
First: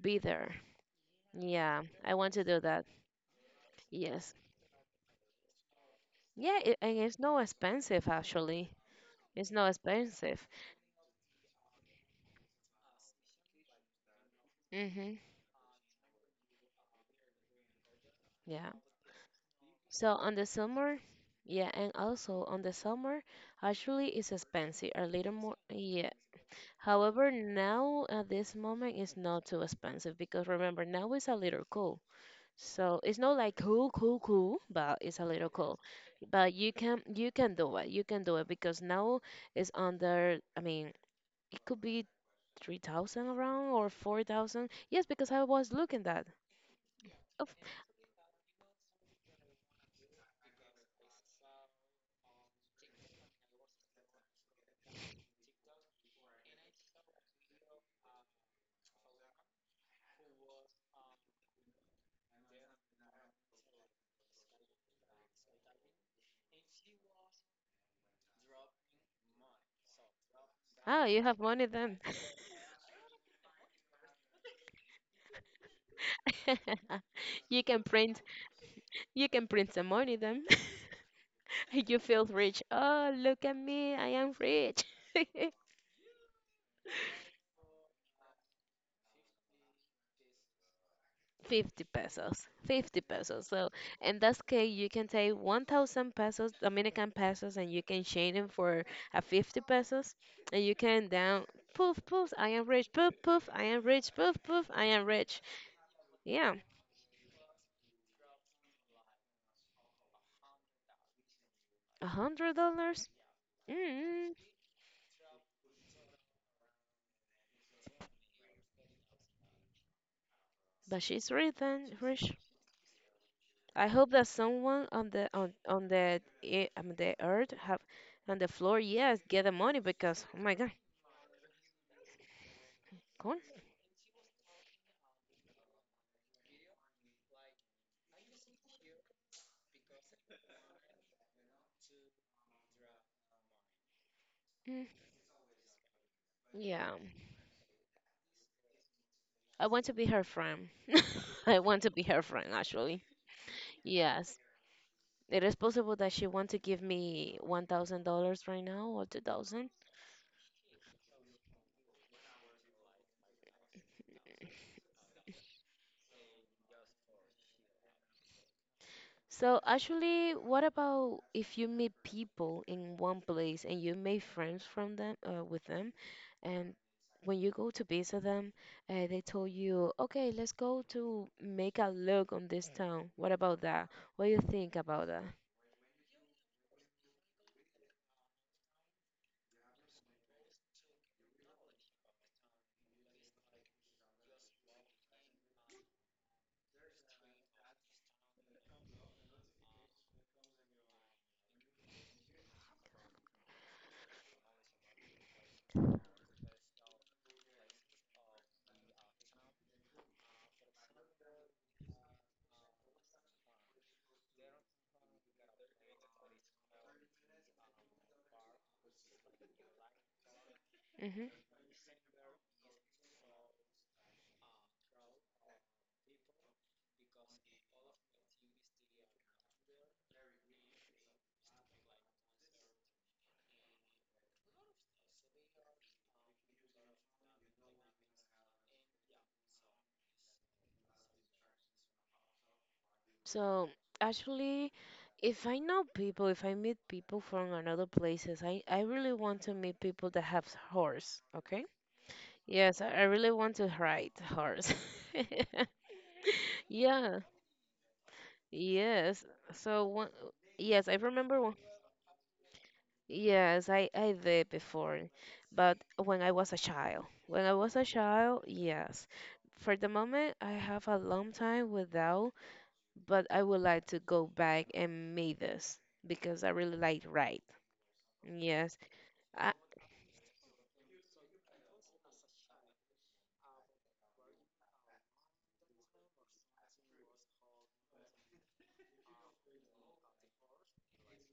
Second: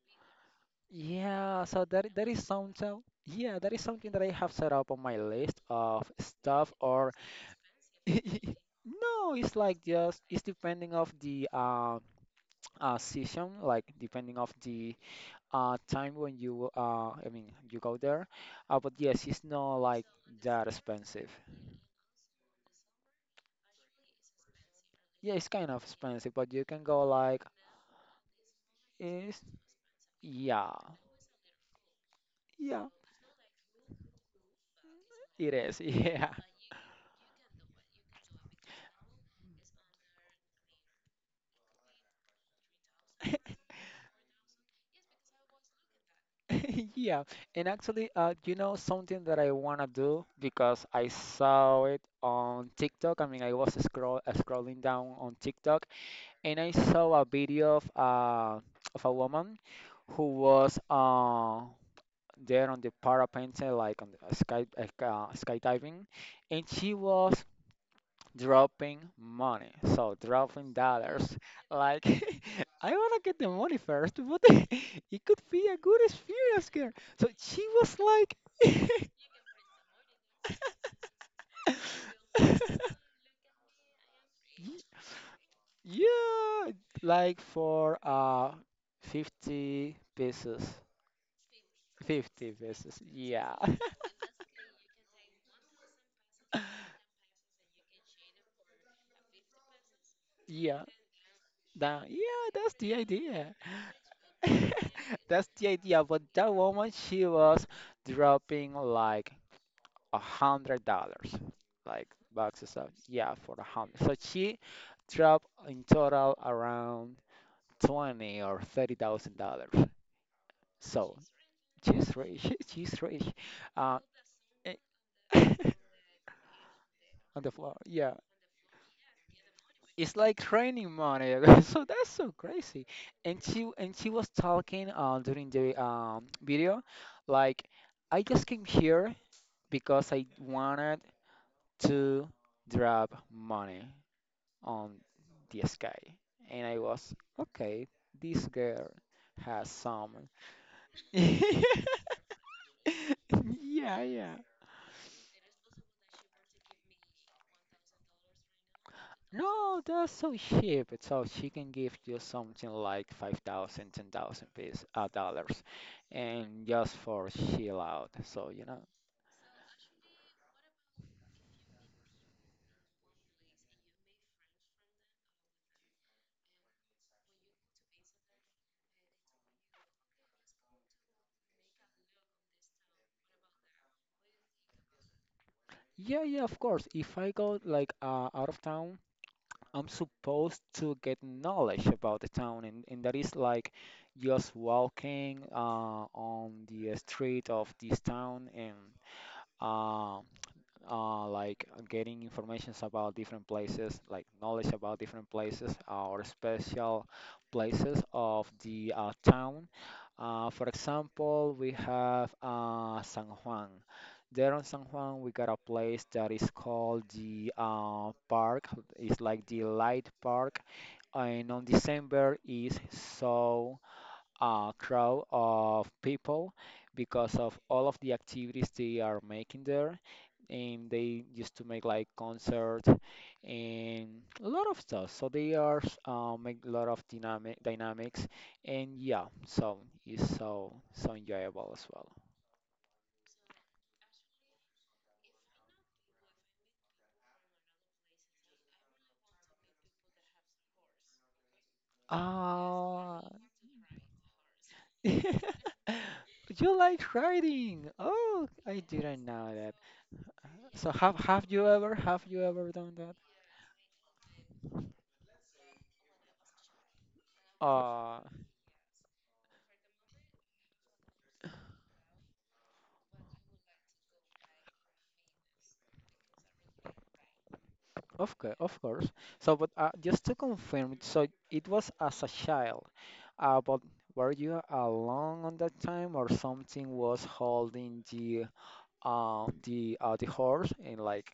be there. Yeah, Yeah, so that I that want is to do that. something. Yeah, that is something that I Yes. have set up on my list of Yeah, stuff. it, and Or it's no expensive actually. (laughs) no, It's it's no like just it's expensive. depending of the season, like depending of the Mm-hmm. Time when you I mean you go there. Yeah. But yes, it's not like So on the that summer, expensive. yeah, and also on the summer, actually, it's expensive, a little Yeah, it's more. kind of Yeah. expensive, but you can go However, like now at this moment, it's is. not too expensive because Yeah, remember, now it's a little cool. yeah, So it's not like cool, cool, cool, but it's a little it cool. is. (laughs) yeah. But you can do it. You can do it because now it's under. I mean, it could be 3,000 around or 4,000. Yes, because I was looking that. (laughs) Yeah, Of and actually, you know something that I wanna do because I saw it on TikTok. I mean, I was scrolling down on TikTok, and I saw a video of a woman who was there on the parapente, like on the sky, like skydiving, and she was dropping money. So dropping oh, you dollars. have money then. Like (laughs) I wanna get the money first, but (laughs) it could be a good experience here. (laughs) So You she can was print, like, (laughs) you can print some money then. (laughs) You feel rich. Oh, look at me, I am rich. Y- yeah, (laughs) like for 50 pieces. 50 pesos, 50 pieces. 50 pesos. Yeah. (laughs) So in this case, you can take 1,000 pesos, Dominican pesos, and you can change them for a 50 pesos, and you Yeah, can down, poof, that, poof, yeah, I am that's the rich, poof, poof, idea. I am rich, poof, (laughs) poof, I am rich. That's the idea. But that Yeah. woman, she was dropping like $100, A like hundred boxes of, dollars? yeah, for 100. So Mm, she dropped in total around twenty or thirty thousand dollars. but So she's rich and she's rich. rich. (laughs) She's rich. I Uh, hope that eh, someone (laughs) on on the e- on the the earth floor, have yeah. on the floor, yes, get the money It's because like oh my god, raining money. (laughs) So that's so crazy. cool. And she was talking during the video, like, I just came here because I wanted to drop money Mm, on the sky. And I yeah, was, okay, this girl I has want to be some. her (laughs) friend. (laughs) I want to be her friend actually. Yeah, yeah. Yes, it is possible that she want to give me $1,000 right now or 2,000. No, that's so cheap. So she can give you something like 5,000, 10,000 piece, dollars, and just for chill out. So, you know. So actually, what about if you meet people in one place and you make friends from them with them, and when you go to visit them, they told you, okay, let's go to make a look on this town. What about that? What do you think about that? Yeah, yeah, of course. If I go like out of town, I'm supposed to get knowledge about the town, and that is like just walking on the street of this town, and uh, like getting informations about different places, like knowledge about different places, or special places of the town. For example, we have San Juan. There on San Juan, we got a place that is called the park. It's like the light park, Hmm. and on December is so crowd of people because of all of the activities they are making there. And they used to make like concerts and a lot of stuff. So they are make a lot of dynamic dynamics, and yeah, so it's so so enjoyable as well. So actually, if I know people, if I meet people from another places, I really want to meet people that have horse, okay? Yes, I Ah, really want to ride horse. (laughs) you (laughs) like Yeah. riding? Oh, I didn't Yes. know that. So one, yes, So I have remember have one. you ever have you ever done that? Yes, I did before, but when I was a child. When I was a Uh, child, yes. For the moment, I have a long time without, but I would like to go back and make this because I really like ride. Of course, Yes. of course. I, So, but just to confirm, so it was as a child, but were you alone on that time, or something was holding the horse, and like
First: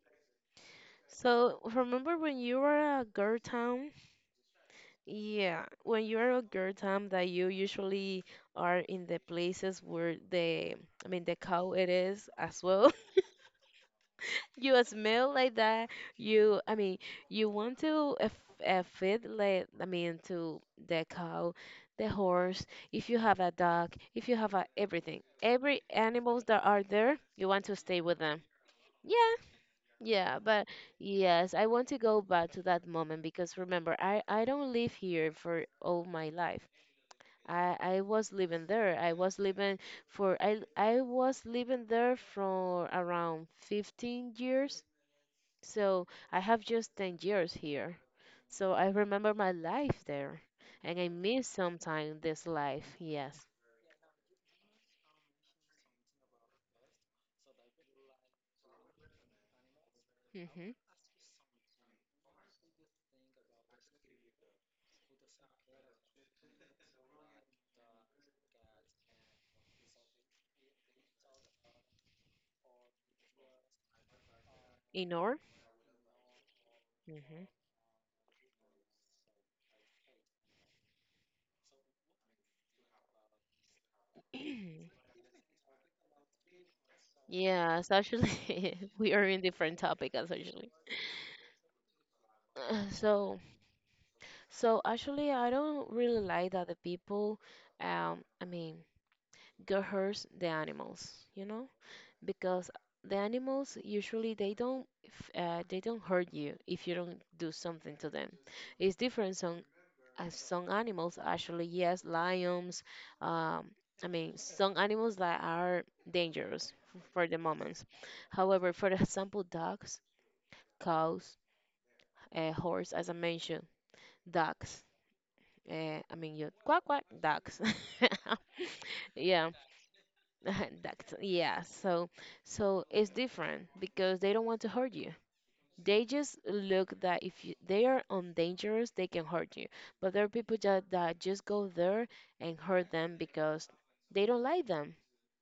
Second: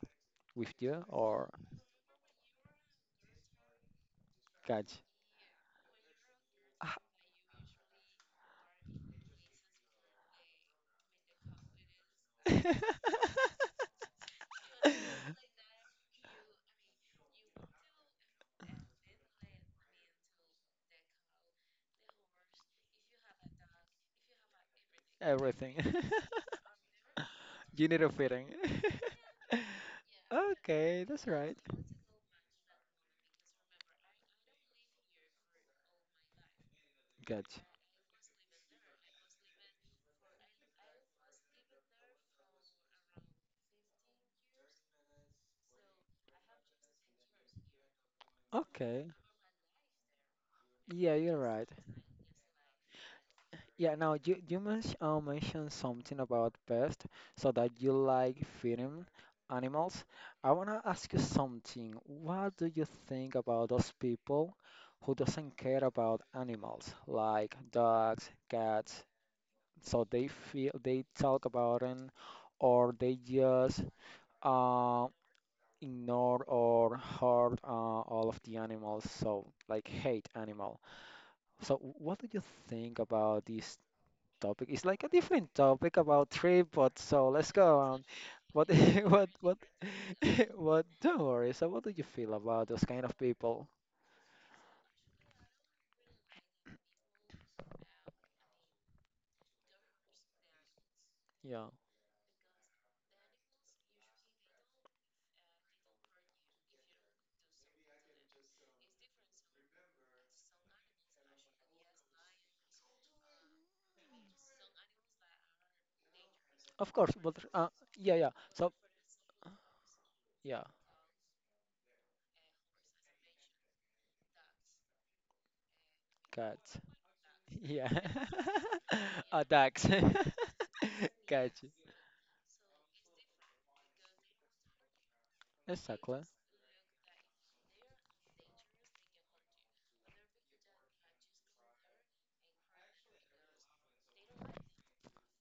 with you, or so remember when you were a girl town? catch? Yeah, when you're a girl time that you usually are in the places where the I mean the cow it is as well. (laughs) (laughs) You smell like that. You I mean you want to feed like I mean to the cow, the horse. If you have a dog, if you have a everything, everything? every (laughs) animals that are there, you want to You need stay a with them. fitting. (laughs) Yeah, yeah, but Okay, that's yes, right. I want to go back to that moment because remember, I don't live here for all my life. Catch. I was living there. I was living for I was living there for around 15 years. So I have just 10 years here. So I Okay. remember my life there and I Yeah, you're miss right. sometimes this life. Yes. Yeah, now you mentioned something about pest, so that you like feeding animals. I Mhm. wanna ask you something. What do you think about those people who doesn't care about animals, like dogs, cats? So they feel, they talk about them, or they just uh, In or? ignore or Mhm. hurt all of the animals, so like hate animal. So what do you think about these topic? It's like a (clears throat) different topic about trip, but so let's go Yeah, so on. What, actually, (laughs) (laughs) we are in what, different topic, as (laughs) actually. what? (sighs) Don't worry. So, what do you feel about those Uh, kind of So, people? so actually, I don't really like that the people, I mean, coerce the animals, you Yeah, know, because the animals usually they don't, they don't hurt you if you don't do something to them. It's different some animals actually, yes, lions, um, I mean some animals that are dangerous of course. for But the moment. yeah, yeah. So, However, for (laughs) example, dogs, yeah, cows, horse, as I mentioned, ducks. I mean, you got, quack quack ducks. yeah, (laughs) (laughs) Yeah. attacks. (laughs) (laughs) Ducks. Got Yeah. you. So, so it's different because they don't want to hurt you. They Exactly. just look that if you, they are on dangerous, they can hurt you. But there are people that just go there and hurt them because they don't like them.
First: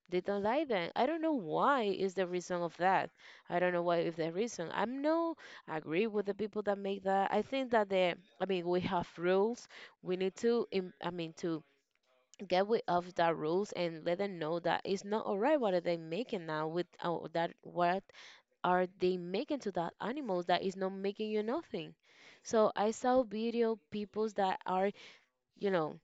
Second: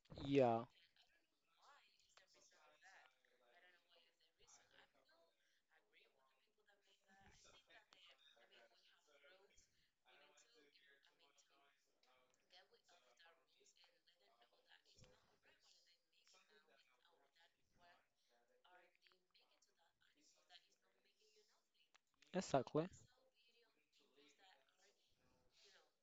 They don't Yeah, like that. I don't know why is the reason of that. I don't know why is the reason. I'm no agree with the people that make that. I think that the I mean we have rules. We need to I mean to get rid of the rules and let them know that it's not all right what are they making now with that what are they making to that animals that is not making you nothing, so exactly. I saw video peoples that are, you know,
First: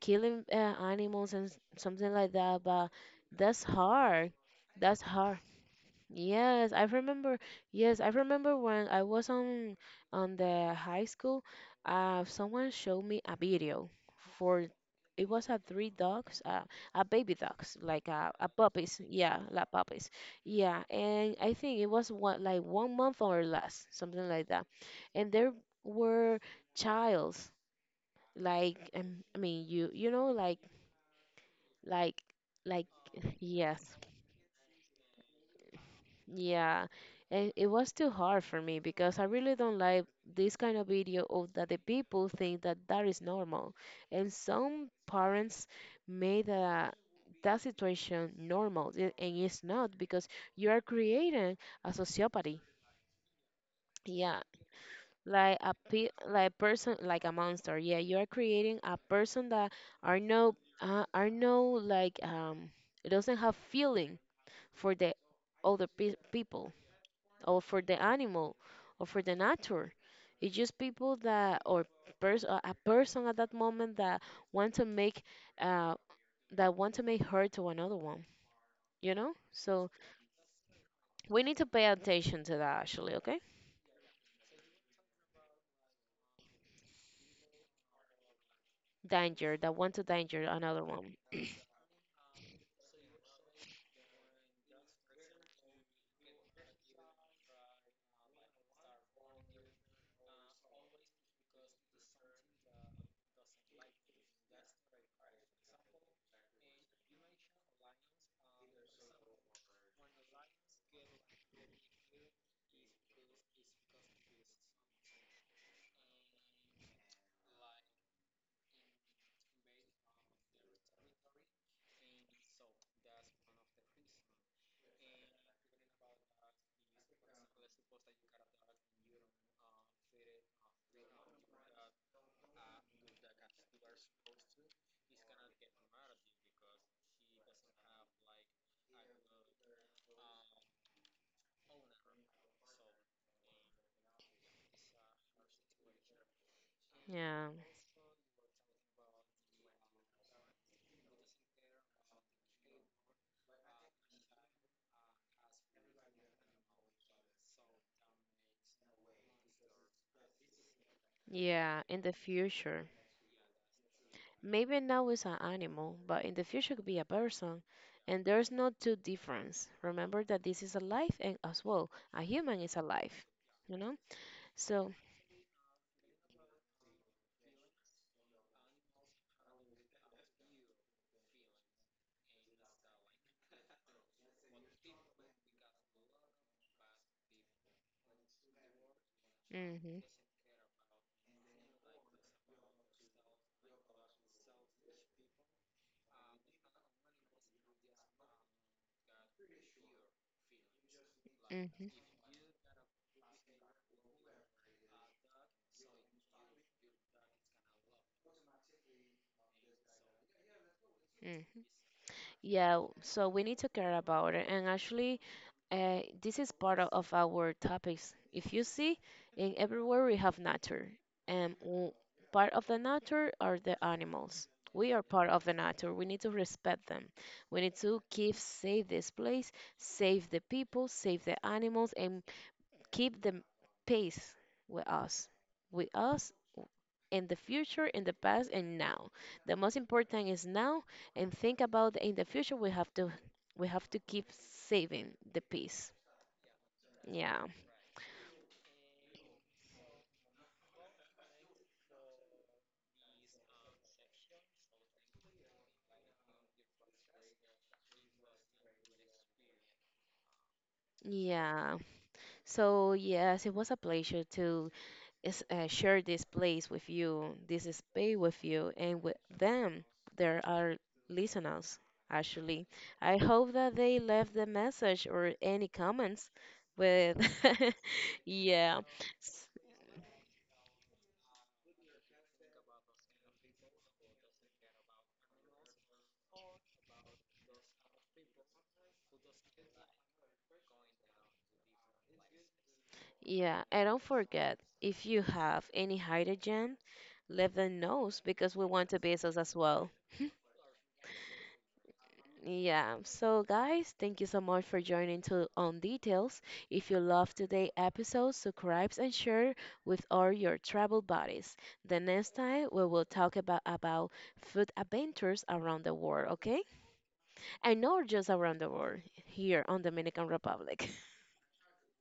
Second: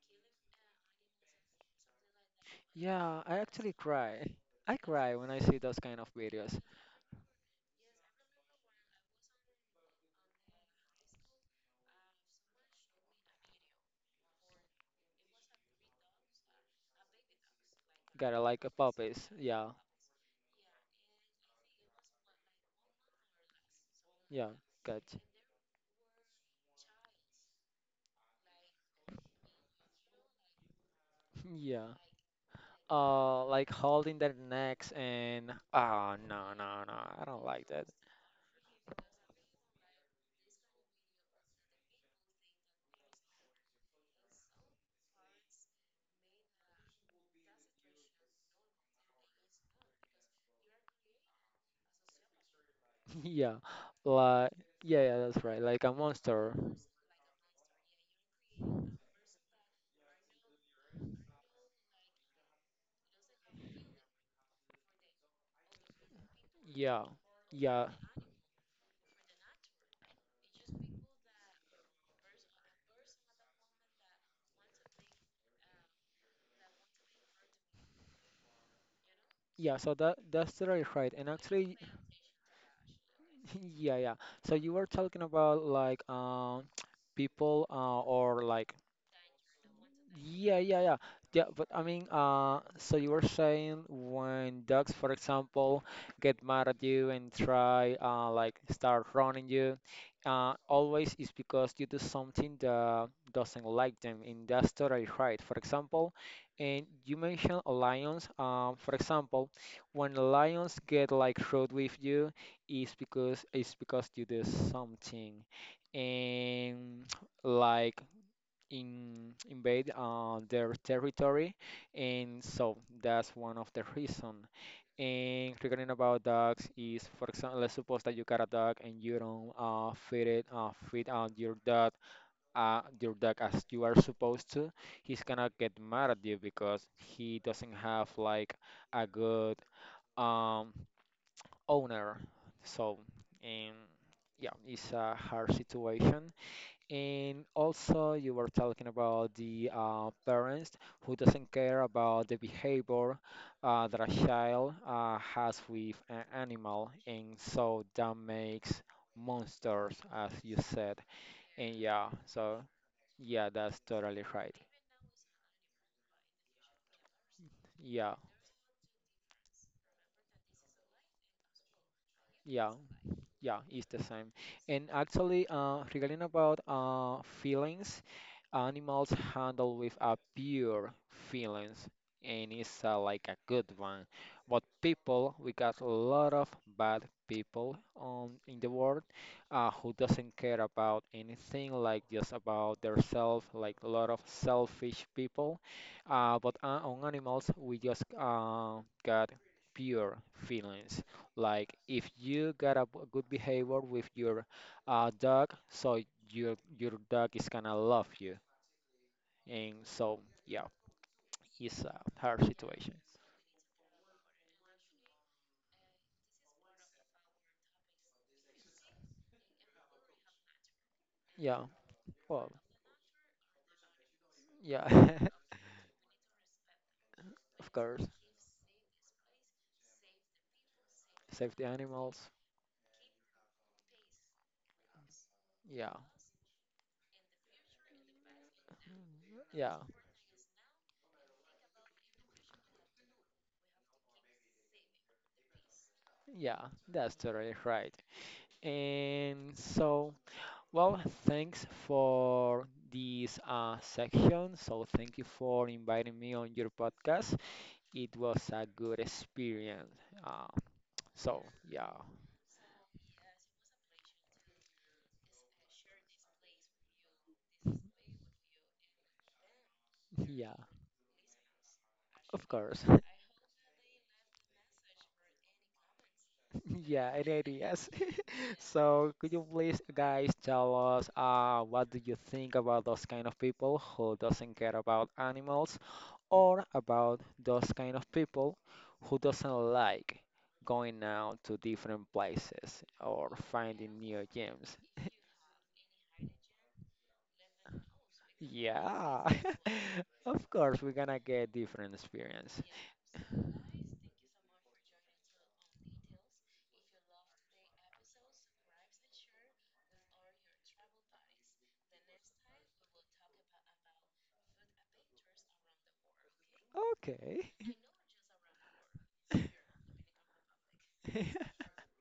killing animals and something like that, but Yeah, I that's actually cry. hard. I That's cry when hard. I see those kind of videos. Yes, I remember. Yes, I remember when I was on the high school. Someone showed me a video for it was a three dogs, a baby dogs, like Gotta a like a puppies. puppies. Yeah, like Yeah, puppies. Yeah, and I think it was one like 1 month or less, something like yeah, that. got you. And there were childs like I mean you you know (laughs) Yeah. like like (sighs) (laughs) Like yes. holding their necks, and oh, no, no, Yeah, no, I don't and it like that. was too hard for me because I really don't like this kind of video of that the people think that that is normal, and some parents made that situation normal, and it's not because you are creating a sociopathy. (laughs) yeah, Yeah, like, yeah, yeah, that's like right, a like a pe like monster. a person like a monster. Yeah, you are creating a person that are not are no like it doesn't have feeling for the people Yeah, or for yeah, the animal or for the nature. It's just people that or a person at that moment want to make uh, that want to make hurt to another one. You know, yeah, so so that that's totally right. And we need to actually, pay attention to that actually. Okay, (laughs) yeah, yeah, so you were talking about like (tsk) people, or like. danger that want to danger Yeah, yeah, another yeah. one. Yeah, but I mean, so you were saying when dogs, for example, get mad at you and try, like start running you, always is because you do something that doesn't like them, and that's totally right. For example, and you mentioned lions. For example, when lions get like rude with you, is because it's because you do something, and like invade their territory, and so that's one of the (laughs) reason. And regarding about dogs is, for example, let's suppose that you got a dog, and you don't feed feed your dog, your dog, as you are supposed to, he's gonna get mad at you because he doesn't have like a good um, owner. So, and yeah, it's a hard situation. And Yeah, also, you were talking about the parents who doesn't care about the behavior that a child has with an animal, and so that makes monsters, as you said. And yeah, in yeah, the so future. yeah, that's totally right. Maybe now it's an animal, but in the future could be a person, Yeah, and there's no two difference. Remember that this is alive, and as well, a human yeah. is alive. Yeah, You it's know, the same. And so actually, regarding about feelings, animals handle with a pure feelings, and it's like a good one. But people, we got a lot of bad people on in the world, who hmm doesn't care about anything, like just about their self, like a lot of selfish people. But on animals, we just got pure feelings. Like, hmm if you got a good behavior with your dog, so your dog is gonna love you. And so yeah, hmm it's a hard yeah, situation. so we need to care about it. And actually, this is part of our topics. If you see, in everywhere we have nature, and Yeah, part well, of the nature are the animals. We are yeah, part of (laughs) the nature. We need to respect them. We of need to course. keep save this place, save the people, save the Save the animals, and animals. keep the pace with us. With Yeah, us in the future, in the past, and now. The most yeah, important is now, and think about in the future. We have to keep saving the peace. yeah, that's Yeah. totally right. And so, well, thanks for this section. So, thank you for inviting me on your podcast. It was a good experience. Uh, So Yeah. yeah, So, yes, it was a pleasure to is, share this place with you, this space with you, and with them, there yeah, are listeners. of Actually, course. (laughs) I hope that they left the message or any comments Yeah, with, any (laughs) ideas? (laughs) yeah, So, could you S- please, guys, tell us what do you think about those kind of people who doesn't care about animals, or about those kind of people who doesn't like going out to different places or yeah. And finding don't new forget, gyms? if (laughs) you have any hydrogen, let them know because we want to be Yeah, us as well. (laughs) of course we're gonna get different experience. Yeah, so guys, thank you so much for joining to On Details. If you love today's episode, subscribe and share with all your travel buddies. The next time we will talk about food adventures around the world, okay? Okay. And not just around the world, here on Dominican Republic. (laughs)